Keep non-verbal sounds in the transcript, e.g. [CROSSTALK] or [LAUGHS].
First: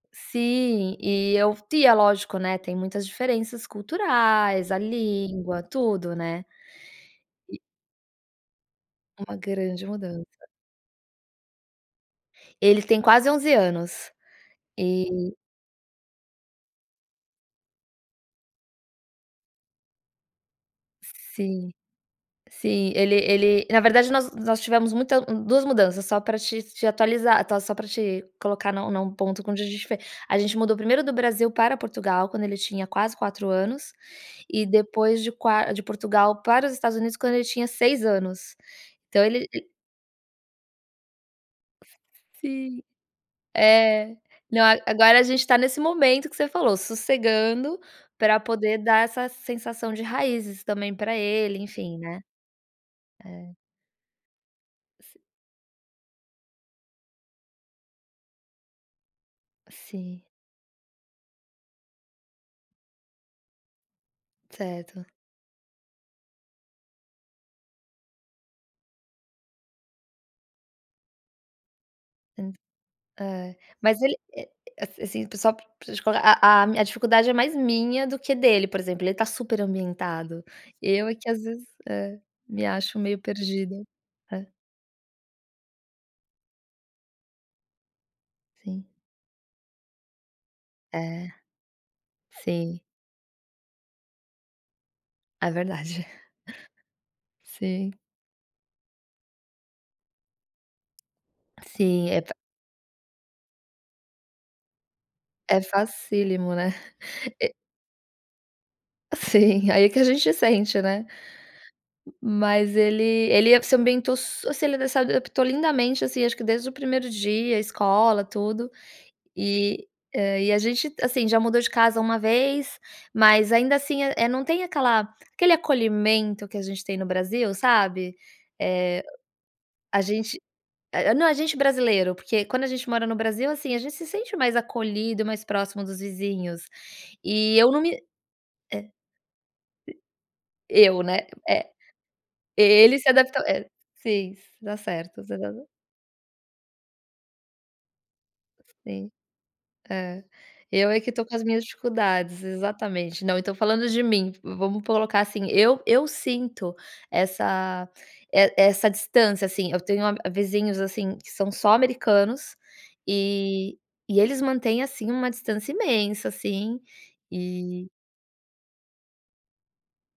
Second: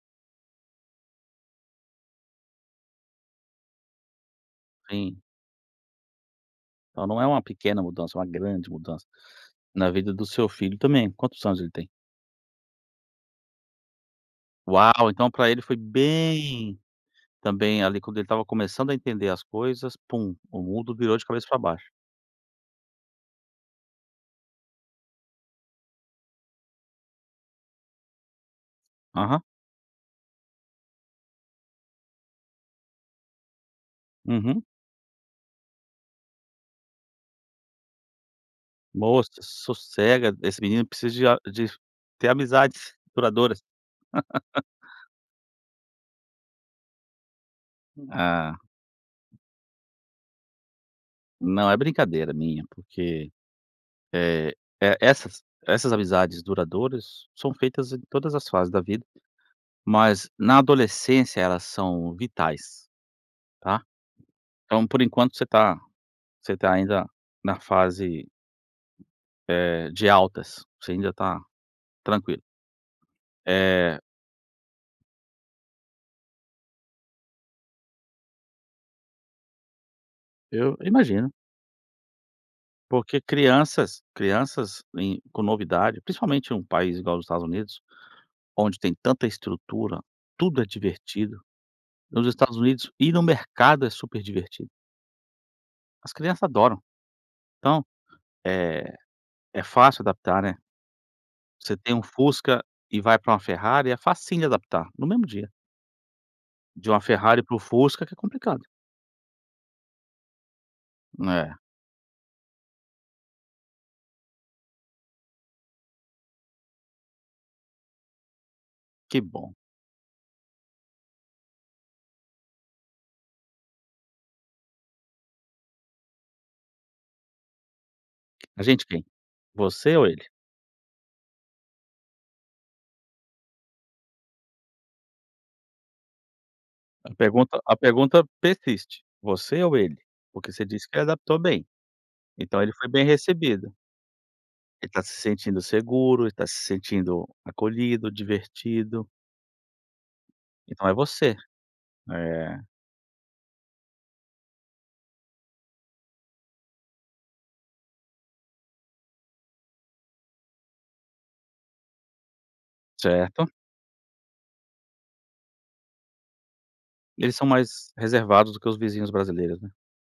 Sim, e eu é lógico, né, tem muitas diferenças culturais, a Sim. língua, tudo, né. Então não é uma E pequena mudança, uma grande mudança Uma grande na vida mudança. do seu filho também. Quantos anos ele tem? Eles têm quase 11 anos, Uau! Então e para ele foi bem também, ali, quando ele estava começando a entender as coisas, pum, o mundo virou de cabeça para Sim, baixo. sim, ele ele na verdade, nós tivemos muita 2 mudanças só pra te te atualizar, só pra te colocar num num Aham. ponto onde a gente foi a gente mudou primeiro do Brasil para Portugal quando ele tinha quase 4 anos Uhum. e depois de qua de Portugal para os Estados Unidos quando ele tinha 6 anos então Moça ele e sossega esse menino precisa a de de ter Sim, amizades duradouras. é, não, [LAUGHS] agora a gente está nesse momento que você falou sossegando pra Ah. poder dar essa sensação de raízes também pra ele, Não, é enfim, né. brincadeira minha porque É. é é S essas essas amizades duradouras são feitas em todas as fases da vida Sim. mas na adolescência elas são vitais, tá, então, por Certo. enquanto, está você está ainda na fase eh, de altas, você ainda está tranquilo. Hum, é, Eh mas ele é a assim, só pra te colocar a a a dificuldade é mais minha do que dele, por exemplo, ele está super ambientado, Eu eu é que imagino. às vezes me, é, acho meio Porque perdida, crianças é. crianças em com novidade principalmente em um país igual os Estados Unidos onde Sim. tem tanta estrutura, tudo é É, divertido, nos Estados sim. Unidos e no mercado é super divertido. É verdade. As crianças adoram, [CHUCKLES] então, Sim. eh, é fácil adaptar, né. Você tem uma Sim, é pa Fusca e vai para uma Ferrari é facinho de adaptar no mesmo dia. É, facílimo, né, De uma [CHUCKLES] Ferrari e para o Fusca que é complicado. Sim, e, aí, que a gente sente, né, É. mas ele ele se ambientou su assim, ele adaptou lindamente, assim, acho que desde o primeiro dia, escola tudo Que bom. e, ah, e a gente, assim, já mudou de casa uma vez, mas ainda assim, eh, não tem aquela aquele acolhimento que a gente tem no Brasil, sabe, A gente quem? eh, Você a ou ele? gente eh, não a gente brasileiro, porque quando a gente mora no Brasil, assim, a gente se sente mais acolhido, mais próximo dos vizinhos A e pergunta eu a não me pergunta é, persiste, você ou ele? Porque você diz que ele Eu, né, adaptou bem é, então ele foi ele bem se adaptou é, recebido. sim, você tá Ele está se certo, você tá sentindo cer seguro, ele está se sentindo acolhido, divertido. Sim, é, Então, eu é é que estou com você, as minhas dificuldades, eh exatamente. Não, então falando de mim vamos colocar assim, eu eu sinto essa eh, essa distância, assim, eu tenho a vizinhos, assim, que são só americanos Certo. e eles mantêm, assim, uma distância imensa, assim, Eles são e mais reservados do que os vizinhos brasileiros, né.